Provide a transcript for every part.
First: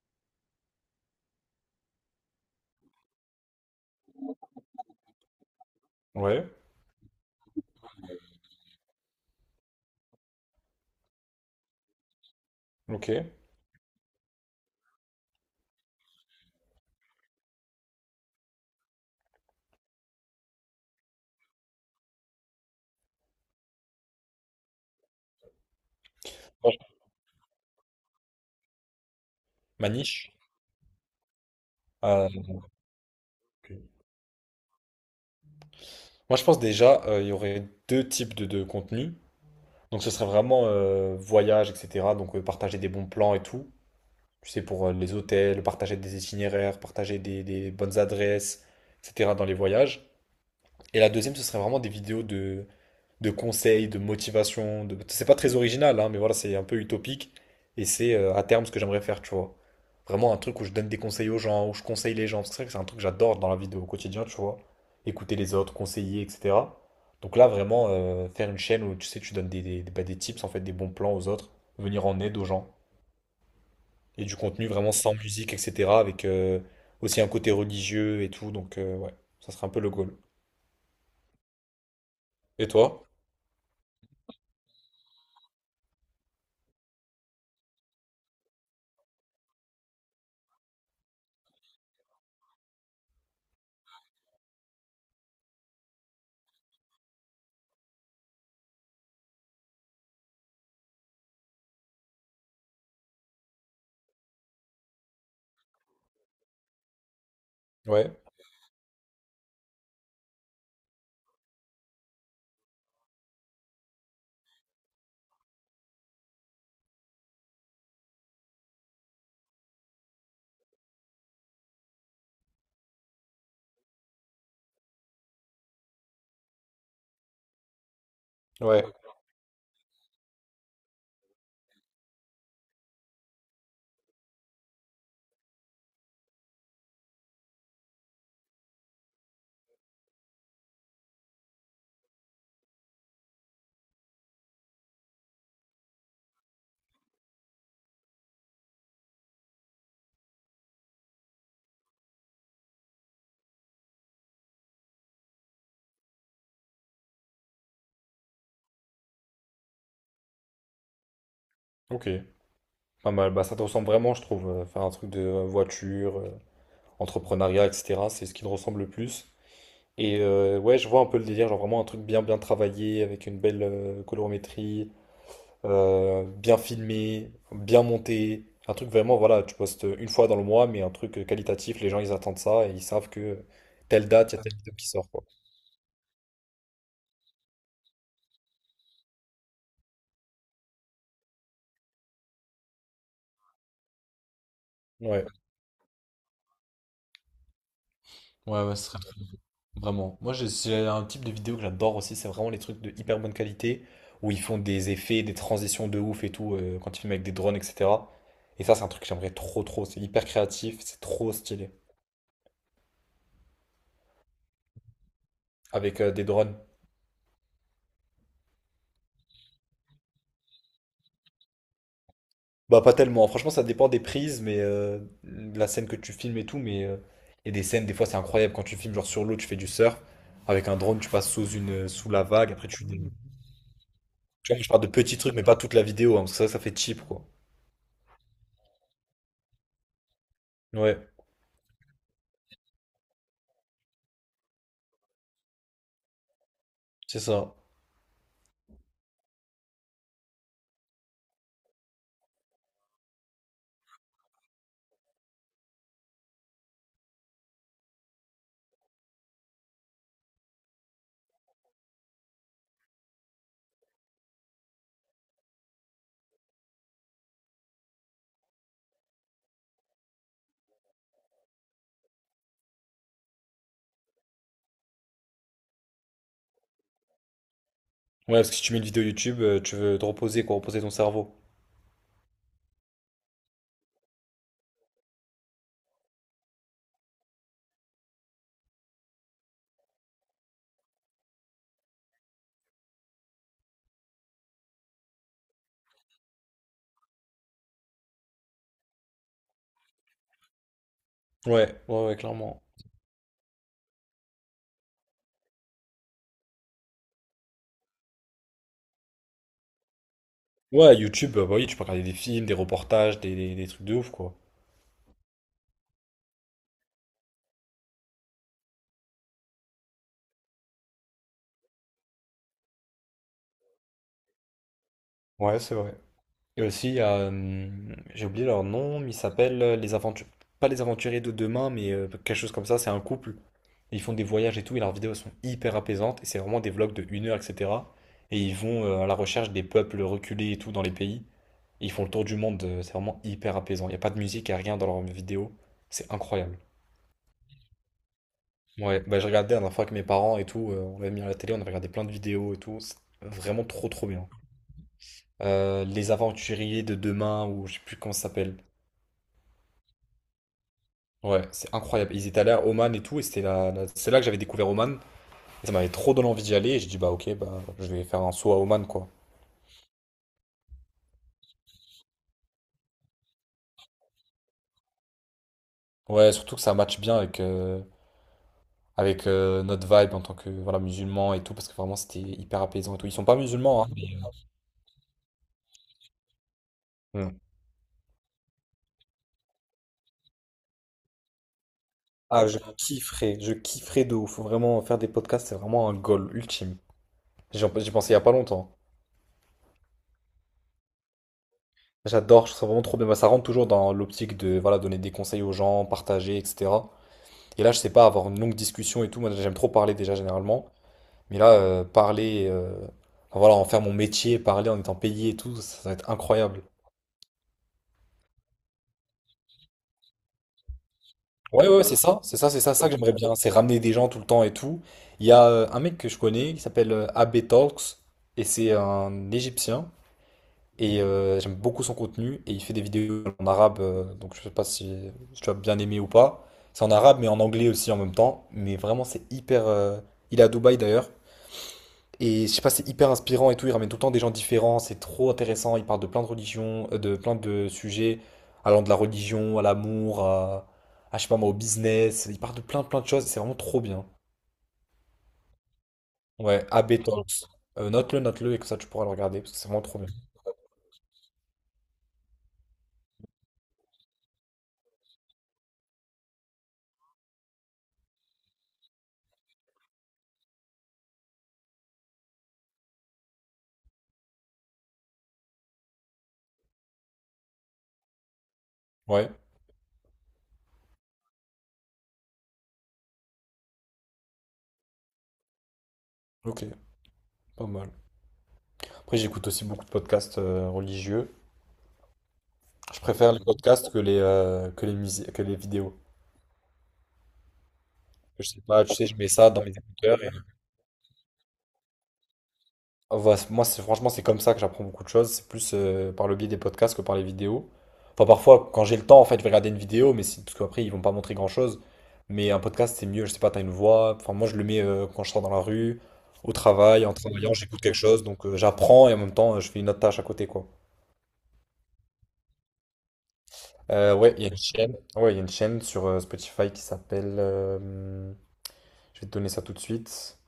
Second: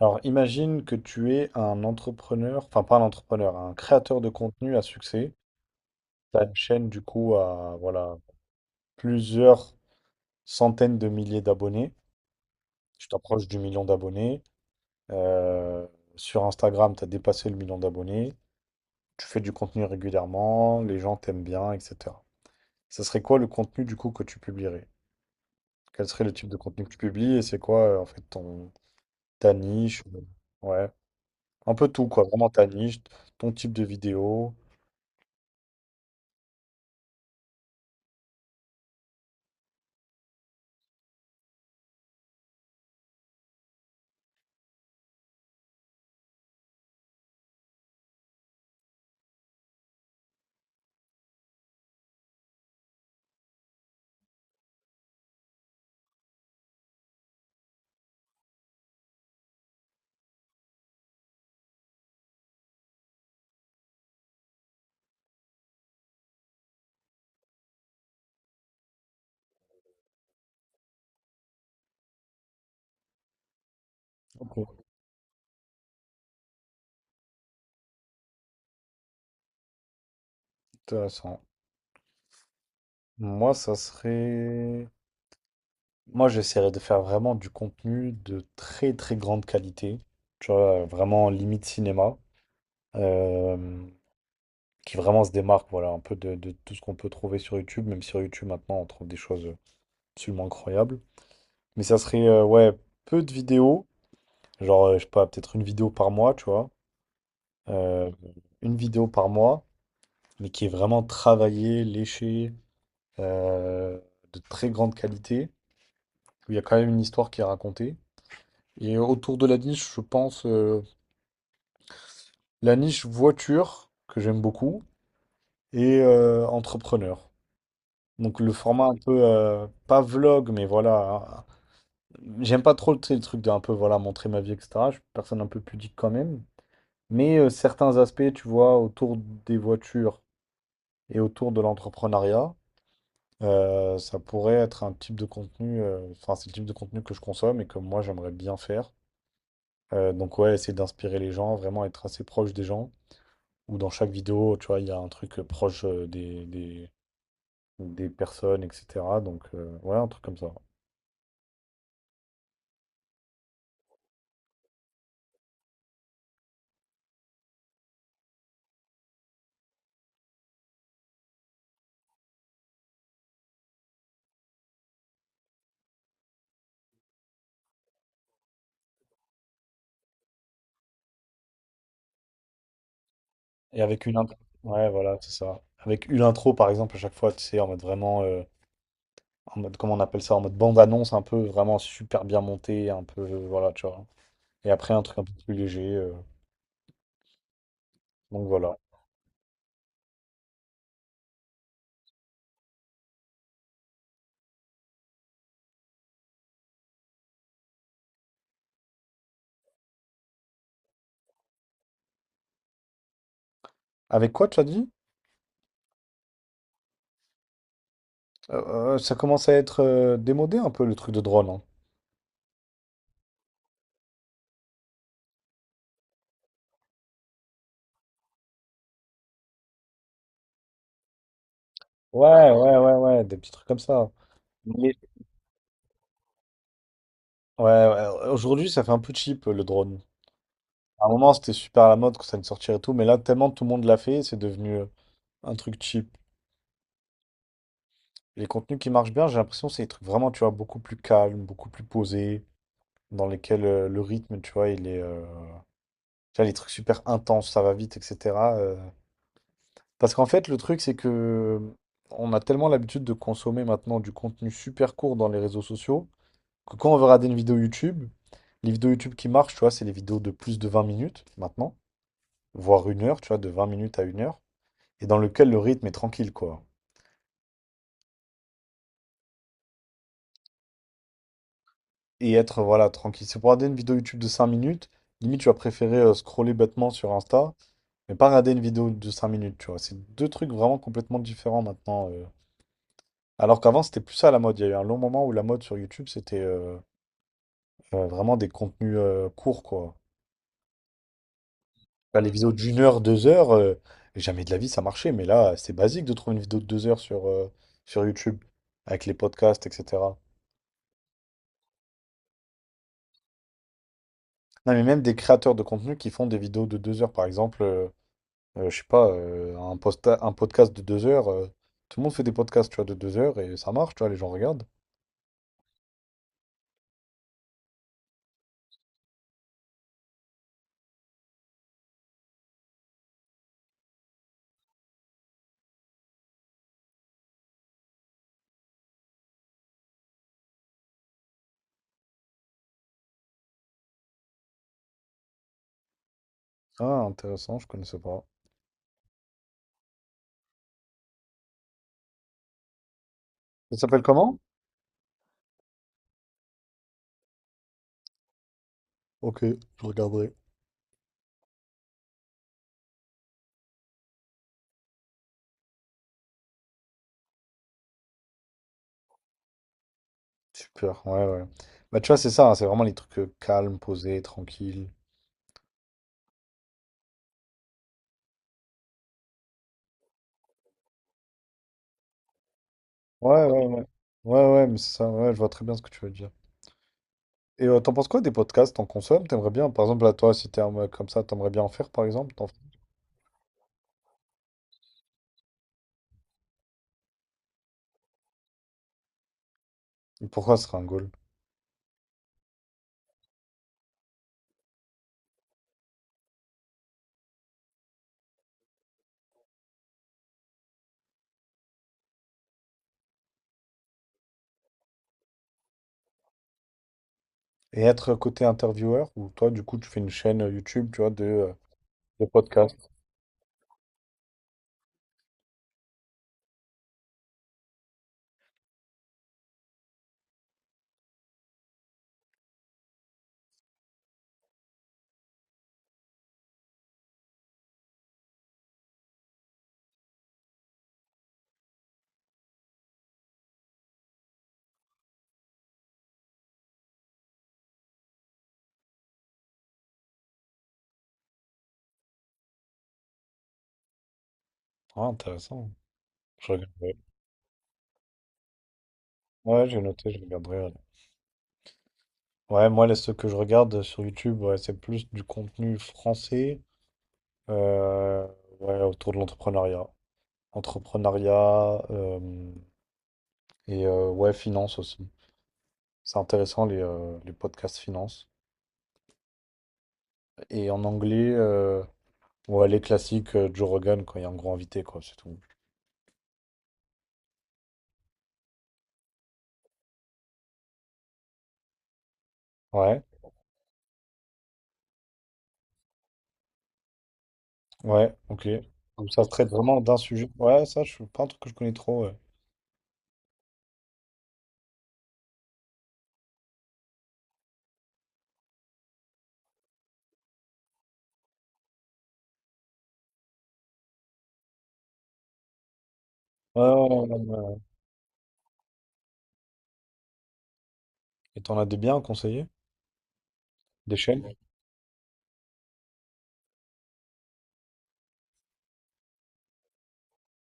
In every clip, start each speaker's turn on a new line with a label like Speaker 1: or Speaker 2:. Speaker 1: Alors, imagine que tu es un entrepreneur, enfin pas un entrepreneur, un créateur de contenu à succès. Tu as
Speaker 2: Ouais,
Speaker 1: une chaîne du coup à voilà, plusieurs centaines de milliers d'abonnés. Tu
Speaker 2: ok.
Speaker 1: t'approches du million d'abonnés. Euh, Sur Instagram, tu as dépassé le million d'abonnés. Tu fais du contenu régulièrement, les gens t'aiment bien, etc. Ce serait quoi le contenu du coup que tu publierais? Quel serait le type de
Speaker 2: Moi,
Speaker 1: contenu que tu
Speaker 2: je-
Speaker 1: publies et c'est quoi en fait ton ta
Speaker 2: Ma
Speaker 1: niche?
Speaker 2: niche.
Speaker 1: Ouais, un peu tout quoi,
Speaker 2: euh,
Speaker 1: vraiment ta niche, ton type de vidéo.
Speaker 2: moi, je pense déjà, il y aurait deux types de contenus. Donc, ce serait vraiment voyage, etc. Donc, partager des bons plans et tout. Tu sais, pour les hôtels, partager des itinéraires, partager des bonnes adresses, etc. dans les voyages. Et la deuxième, ce serait vraiment des vidéos de conseils, de motivation. C'est pas très original, hein, mais voilà, c'est un peu utopique. Et c'est à terme ce que j'aimerais faire, tu vois. Vraiment un truc où je donne des conseils aux gens, où je conseille les gens. Parce que c'est vrai que c'est un truc que j'adore dans la vie au quotidien, tu vois. Écouter les autres, conseiller, etc. Donc là, vraiment, faire une chaîne où tu sais, tu donnes bah, des tips, en fait, des bons plans aux autres, venir en aide aux gens. Et du contenu
Speaker 1: Ok.
Speaker 2: vraiment sans musique, etc. Avec aussi un côté religieux et tout. Donc ouais, ça serait un peu le goal.
Speaker 1: Intéressant.
Speaker 2: Et toi?
Speaker 1: Moi, ça serait. Moi, j'essaierais de faire vraiment du contenu de très très grande qualité, tu vois, vraiment limite cinéma, euh, qui vraiment se démarque, voilà, un peu de tout ce qu'on peut trouver sur YouTube, même sur YouTube maintenant, on trouve des choses absolument incroyables. Mais ça serait, ouais, peu de vidéos, genre, je sais pas, peut-être une vidéo par mois, tu vois, euh,
Speaker 2: Ouais,
Speaker 1: une vidéo par mois, mais qui est vraiment travaillée, léchée, euh, de très grande qualité. Il y a quand même une histoire qui est racontée. Et autour de la niche, je pense la niche voiture, que j'aime beaucoup, et entrepreneur. Donc le
Speaker 2: ouais,
Speaker 1: format un peu, pas vlog, mais voilà, hein. J'aime pas trop, tu sais, le truc d'un peu, voilà, montrer ma vie, etc. Je suis une personne un peu pudique quand même. Mais certains aspects, tu vois, autour des voitures et autour de l'entrepreneuriat, ça pourrait être un type de contenu, enfin, c'est le type de contenu que je consomme et que moi, j'aimerais bien faire. Donc ouais, essayer d'inspirer les gens, vraiment être assez proche des gens. Ou dans chaque vidéo, tu vois, il y a un truc proche des personnes, etc. Donc ouais, un truc comme ça.
Speaker 2: ok. Pas mal. Bah, ça te ressemble vraiment, je trouve. Faire un truc de voiture, entrepreneuriat, etc. C'est ce qui te ressemble le plus. Et ouais, je vois un peu le délire, genre vraiment un truc bien bien travaillé, avec une belle colorimétrie, bien filmé, bien monté. Un truc vraiment, voilà, tu postes une fois dans le mois, mais un truc qualitatif, les gens ils attendent ça et ils savent que
Speaker 1: Et avec
Speaker 2: telle
Speaker 1: une
Speaker 2: date, il
Speaker 1: intro.
Speaker 2: y a ouais, telle vidéo qui
Speaker 1: Ouais,
Speaker 2: sort,
Speaker 1: voilà,
Speaker 2: quoi.
Speaker 1: c'est ça. Avec une intro, par exemple, à chaque fois, tu sais, en mode vraiment, en mode, comment on appelle ça, en mode bande-annonce, un peu vraiment super bien monté un peu, voilà, tu vois. Et après, un truc un
Speaker 2: Ouais,
Speaker 1: peu plus léger. Donc
Speaker 2: ouais, ouais,
Speaker 1: voilà.
Speaker 2: ce serait vraiment. C'est un type de vidéo que j'adore aussi. C'est vraiment les trucs de hyper bonne qualité où ils font des effets, des transitions de ouf et tout quand ils filment avec des drones, etc. Et ça, c'est un truc que j'aimerais trop, trop. C'est hyper créatif, c'est trop stylé
Speaker 1: Avec quoi, tu as dit?
Speaker 2: avec des drones.
Speaker 1: Ça commence à être démodé un peu le truc de drone, hein.
Speaker 2: Bah, pas tellement. Franchement, ça dépend des prises, mais la scène que tu filmes et tout. Mais il y a des scènes, des fois, c'est incroyable quand tu filmes genre sur l'eau, tu fais du surf avec un drone, tu passes sous la
Speaker 1: Ouais,
Speaker 2: vague.
Speaker 1: ah,
Speaker 2: Après,
Speaker 1: ouais,
Speaker 2: tu.
Speaker 1: ouais, ouais, des petits trucs comme ça.
Speaker 2: Je parle de
Speaker 1: mais-
Speaker 2: petits trucs, mais pas toute la vidéo, hein, parce que ça fait cheap, quoi.
Speaker 1: Ouais, ouais, aujourd'hui ça fait un peu cheap le drone.
Speaker 2: Ouais,
Speaker 1: À un moment c'était super à la mode quand ça allait sortir et tout, mais là tellement tout le monde l'a fait, c'est devenu un truc cheap.
Speaker 2: c'est ça.
Speaker 1: Les contenus qui marchent bien, j'ai l'impression c'est des trucs vraiment, tu vois, beaucoup plus calmes, beaucoup plus posés, dans lesquels le rythme, tu vois, il est. Tu vois, les trucs super intenses, ça va vite, etc. Parce qu'en fait, le truc, c'est que on a tellement l'habitude de consommer maintenant du contenu super court dans les réseaux sociaux que quand on veut regarder une vidéo YouTube, les vidéos YouTube qui marchent, tu vois, c'est les vidéos de plus de 20 minutes maintenant, voire une heure, tu vois, de 20 minutes à une heure, et dans lequel le rythme est tranquille, quoi.
Speaker 2: Ouais, parce que si tu mets une vidéo YouTube, tu veux te reposer, quoi, reposer ton cerveau.
Speaker 1: Et être, voilà, tranquille. C'est pour regarder une vidéo YouTube de 5 minutes, limite, tu vas préférer scroller bêtement sur Insta, mais pas regarder une vidéo de 5 minutes, tu vois. C'est deux trucs vraiment complètement différents maintenant. Alors qu'avant, c'était plus ça la mode. Il y a eu un long moment où la mode sur YouTube, c'était. Vraiment des contenus courts, quoi.
Speaker 2: Ouais, ouais, ouais,
Speaker 1: Bah, les vidéos
Speaker 2: clairement.
Speaker 1: d'une heure, 2 heures, jamais de la vie ça marchait, mais là, c'est basique de trouver une vidéo de 2 heures sur YouTube, avec les podcasts, etc.
Speaker 2: Ouais, YouTube, bah oui, tu peux regarder des films, des reportages, des trucs de ouf, quoi.
Speaker 1: Non, mais même des créateurs de contenu qui font des vidéos de 2 heures, par exemple. Je sais pas, un podcast de 2 heures, tout le monde fait des podcasts, tu vois, de 2 heures et ça marche, tu vois, les gens regardent.
Speaker 2: Ouais, c'est vrai. Et aussi, j'ai oublié leur nom, mais ils s'appellent les aventures, pas les aventuriers de demain, mais quelque chose comme ça, c'est un couple. Ils font des voyages et tout, et leurs vidéos sont hyper apaisantes, et c'est vraiment des vlogs de 1 heure, etc. Et ils vont à la recherche des peuples reculés et tout dans les pays. Et ils font le tour du monde, c'est vraiment hyper apaisant. Il n'y a pas de musique, il n'y a rien dans leurs vidéos. C'est incroyable.
Speaker 1: Ah, intéressant, je connaissais pas.
Speaker 2: Ouais, bah j'ai regardé la dernière fois avec mes parents et tout, on l'avait mis à la télé, on avait regardé plein de vidéos et tout, c'est vraiment
Speaker 1: Ça
Speaker 2: trop
Speaker 1: s'appelle
Speaker 2: trop bien.
Speaker 1: comment?
Speaker 2: Les Aventuriers de demain, ou je sais plus comment ça s'appelle.
Speaker 1: Ok, je regarderai.
Speaker 2: Ouais, c'est incroyable. Ils étaient allés à Oman et tout, et c'était c'est là que j'avais découvert Oman, et ça m'avait trop donné envie d'y aller, et j'ai dit bah ok, bah je vais faire un saut à Oman quoi.
Speaker 1: Super, ouais, ouais. Bah, tu vois, c'est ça, hein, c'est vraiment les trucs calmes, posés, tranquilles.
Speaker 2: Ouais, surtout que ça match bien avec notre vibe en tant que voilà, musulman et tout, parce que vraiment c'était hyper apaisant et tout. Ils sont pas
Speaker 1: Ouais, ouais, ouais.
Speaker 2: musulmans, hein. mais-
Speaker 1: Ouais, ouais, mais c'est ça, ouais, je vois très bien ce que tu veux dire.
Speaker 2: Mm.
Speaker 1: Et t'en penses quoi des podcasts? T'en consommes? T'aimerais bien, par exemple, là, toi, si t'es un mec comme ça, t'aimerais bien en faire, par exemple?
Speaker 2: Ah, je kifferais de ouf. Faut vraiment, faire des podcasts, c'est vraiment un goal ultime. J'y pensais il y a pas longtemps.
Speaker 1: Et pourquoi ce serait un goal?
Speaker 2: J'adore, je trouve ça vraiment trop bien. Bah, ça rentre toujours dans l'optique de voilà, donner des conseils aux gens, partager, etc. Et là, je sais pas, avoir une longue discussion et tout. Moi, j'aime trop parler déjà généralement. Mais là, parler, enfin, voilà, en faire mon métier, parler en étant payé et tout, ça va être incroyable.
Speaker 1: Et être côté intervieweur, ou toi, du coup, tu fais une chaîne YouTube, tu vois, de, euh,
Speaker 2: Ouais, ouais, c'est ça,
Speaker 1: de
Speaker 2: c'est ça, c'est ça, ça
Speaker 1: podcasts.
Speaker 2: que j'aimerais bien. C'est ramener des gens tout le temps et tout. Il y a un mec que je connais qui s'appelle AB Talks et c'est un Égyptien. Et j'aime beaucoup son contenu. Et il fait des vidéos en arabe. Donc je sais pas si, tu as bien aimé ou pas. C'est en arabe, mais en anglais aussi en même temps. Mais vraiment, c'est hyper. Il est à Dubaï d'ailleurs. Et je sais pas, c'est hyper inspirant et tout. Il ramène tout le temps des gens différents. C'est trop intéressant. Il parle de plein de religions, de plein de sujets. Allant de la religion à l'amour, je sais pas moi, au business. Il parle de plein, plein de choses. C'est vraiment trop bien.
Speaker 1: Ah, intéressant. Je
Speaker 2: Ouais,
Speaker 1: regarderai.
Speaker 2: AB Talks. Note-le, note-le et que ça tu pourras le regarder parce que
Speaker 1: Ouais,
Speaker 2: c'est
Speaker 1: j'ai
Speaker 2: vraiment trop bien.
Speaker 1: noté, je regarderai. Ouais, ouais, moi, là, ce que je regarde sur YouTube, ouais, c'est plus du contenu français, euh, ouais, autour de l'entrepreneuriat. Entrepreneuriat et ouais, finance aussi. C'est intéressant les podcasts finance.
Speaker 2: Ouais,
Speaker 1: Et en anglais, ouais, les classiques Joe Rogan quand il y a un gros invité, quoi, c'est tout.
Speaker 2: ok, pas mal. Après, j'écoute aussi beaucoup de podcasts religieux. Je
Speaker 1: Ouais,
Speaker 2: préfère les podcasts que que les musiques, que les vidéos.
Speaker 1: ouais, ok.
Speaker 2: Je sais pas, tu sais,
Speaker 1: Donc
Speaker 2: je
Speaker 1: ça se
Speaker 2: mets
Speaker 1: traite
Speaker 2: ça dans mes
Speaker 1: vraiment d'un
Speaker 2: écouteurs.
Speaker 1: sujet. Ouais, ça, je suis pas un truc que je connais trop. Ouais,
Speaker 2: Ah, voilà, moi, c'est franchement, c'est comme ça que j'apprends beaucoup de choses. C'est plus par le biais des podcasts que par les vidéos. Enfin, parfois, quand j'ai le temps, en fait, je vais regarder une vidéo, mais parce qu'après, ils vont pas montrer grand-chose. Mais un podcast, c'est mieux. Je sais pas, t'as une voix. Enfin, moi, je le mets quand je sors dans la rue, au
Speaker 1: ouais, ouais,
Speaker 2: travail,
Speaker 1: ouais,
Speaker 2: en
Speaker 1: ouais,
Speaker 2: travaillant,
Speaker 1: ouais.
Speaker 2: j'écoute quelque chose. Donc, j'apprends et en même temps, je fais une autre tâche à côté, quoi.
Speaker 1: Et t'en as des biens à conseiller? Des
Speaker 2: Ouais,
Speaker 1: chaînes?
Speaker 2: il y a une chaîne. Ouais, il y a une chaîne sur Spotify qui s'appelle. Je vais te donner ça tout de suite.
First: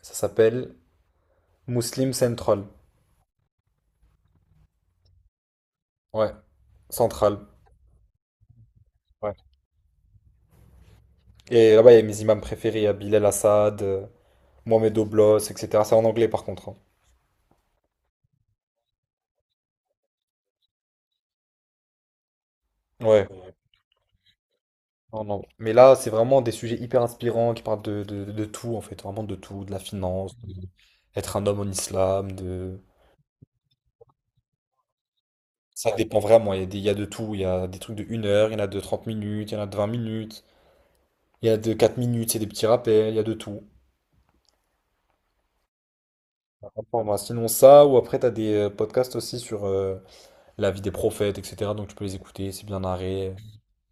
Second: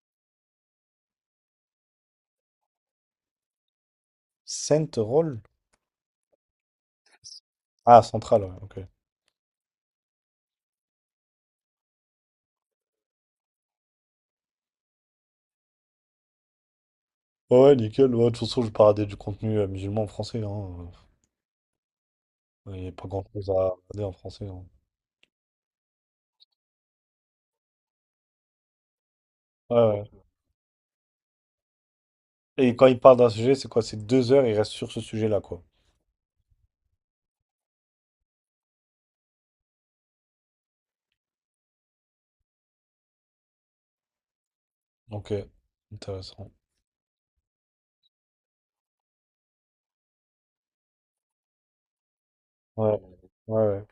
Speaker 2: Ça s'appelle Muslim Central.
Speaker 1: Central?
Speaker 2: Ouais, Central.
Speaker 1: Ah, Central, ouais, ok.
Speaker 2: Ouais. Et là-bas, il y a mes imams préférés. Il y a Bilal Assad, Mohamed Oblos, etc. C'est en anglais par contre, hein.
Speaker 1: Ouais, ouais, nickel. Ouais, de toute façon, je vais pas regarder du contenu musulman en français, hein. Il n'y a pas
Speaker 2: Ouais.
Speaker 1: grand-chose à regarder en français, hein.
Speaker 2: Non, non. Mais là, c'est vraiment des sujets hyper inspirants qui parlent de tout, en fait. Vraiment de tout. De
Speaker 1: Ouais,
Speaker 2: la
Speaker 1: ouais.
Speaker 2: finance, être un homme en islam,
Speaker 1: Et
Speaker 2: de.
Speaker 1: quand il parle d'un sujet, c'est quoi? C'est 2 heures, il reste sur ce sujet-là, quoi.
Speaker 2: Ça dépend vraiment. Il y a il y a de tout. Il y a des trucs de 1 heure, il y en a de 30 minutes, il y en a de 20 minutes. Il y a de 4 minutes, c'est des petits rappels, il y a de tout.
Speaker 1: Ok, intéressant.
Speaker 2: À prendre. Sinon ça, ou après t'as des podcasts aussi sur la vie des prophètes, etc. Donc tu peux les écouter, c'est bien
Speaker 1: Ouais,
Speaker 2: narré.
Speaker 1: ouais, ouais.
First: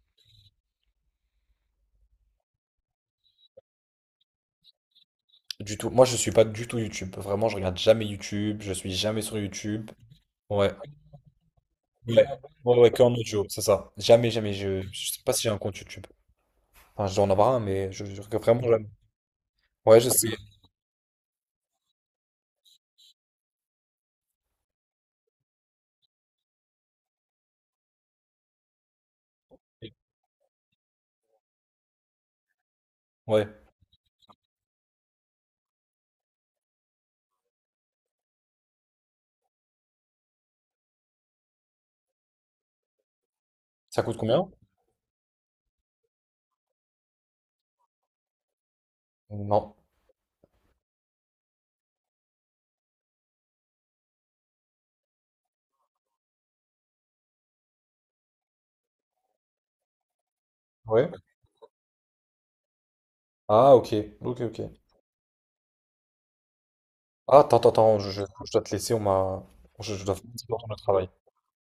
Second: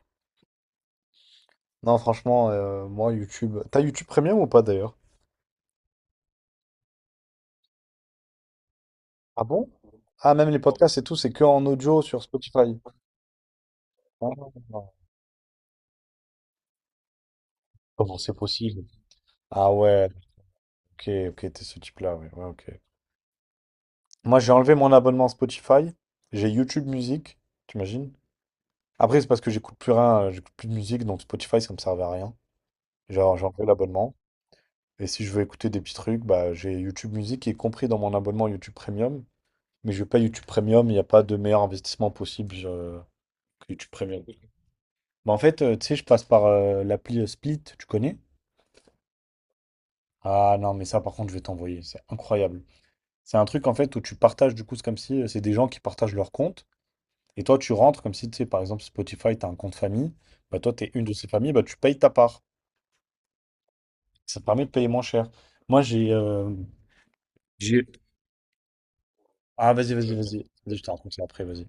Speaker 1: Non, franchement, moi, YouTube. T'as YouTube Premium ou pas d'ailleurs?
Speaker 2: Du tout. Moi je suis pas du tout YouTube. Vraiment, je regarde jamais YouTube, je suis jamais sur
Speaker 1: Ah bon?
Speaker 2: YouTube.
Speaker 1: Ah, même les
Speaker 2: Ouais.
Speaker 1: podcasts et tout, c'est que en audio sur
Speaker 2: Ouais,
Speaker 1: Spotify.
Speaker 2: ouais, ouais, que en audio, c'est ça. Jamais, jamais.
Speaker 1: Ah,
Speaker 2: Je sais pas si j'ai un compte YouTube. Enfin, je dois en avoir un, mais je,
Speaker 1: comment
Speaker 2: je
Speaker 1: c'est
Speaker 2: regarde vraiment
Speaker 1: possible?
Speaker 2: jamais.
Speaker 1: Ah
Speaker 2: Ouais,
Speaker 1: ouais,
Speaker 2: je sais.
Speaker 1: ok, ok, t'es ce type-là, ouais, ouais, ok. Moi, j'ai enlevé mon abonnement Spotify, j'ai YouTube Music, t'imagines? Après, c'est parce que j'écoute plus rien, j'écoute plus de musique, donc Spotify, ça me servait à rien. Genre, j'ai
Speaker 2: Ouais.
Speaker 1: enlevé l'abonnement. Et si je veux écouter des petits trucs, bah, j'ai YouTube Music qui est compris dans mon abonnement YouTube Premium. Mais je veux pas YouTube Premium, il n'y a pas de meilleur investissement possible que YouTube
Speaker 2: Ça coûte
Speaker 1: Premium.
Speaker 2: combien?
Speaker 1: Bah, en fait, tu sais, je passe par l'appli Split, tu connais?
Speaker 2: Non.
Speaker 1: Ah non, mais ça par contre, je vais t'envoyer, c'est incroyable. C'est un truc en fait où tu partages, du coup, c'est comme si c'est des gens qui partagent leur compte. Et toi, tu rentres comme si, tu sais, par exemple, Spotify, tu as un compte famille. Bah, toi, tu es une
Speaker 2: Ouais.
Speaker 1: de ces familles, bah, tu payes ta part.
Speaker 2: Ah ok.
Speaker 1: Ça
Speaker 2: Ok,
Speaker 1: te
Speaker 2: ok.
Speaker 1: permet de payer moins cher. Moi, j'ai.
Speaker 2: Ah, attends, attends, attends, je dois te laisser, on m'a.
Speaker 1: Ah, vas-y,
Speaker 2: Je
Speaker 1: vas-y,
Speaker 2: dois faire un
Speaker 1: vas-y.
Speaker 2: petit peu
Speaker 1: Vas-y, je
Speaker 2: de
Speaker 1: te
Speaker 2: travail.
Speaker 1: raconte ça après, vas-y.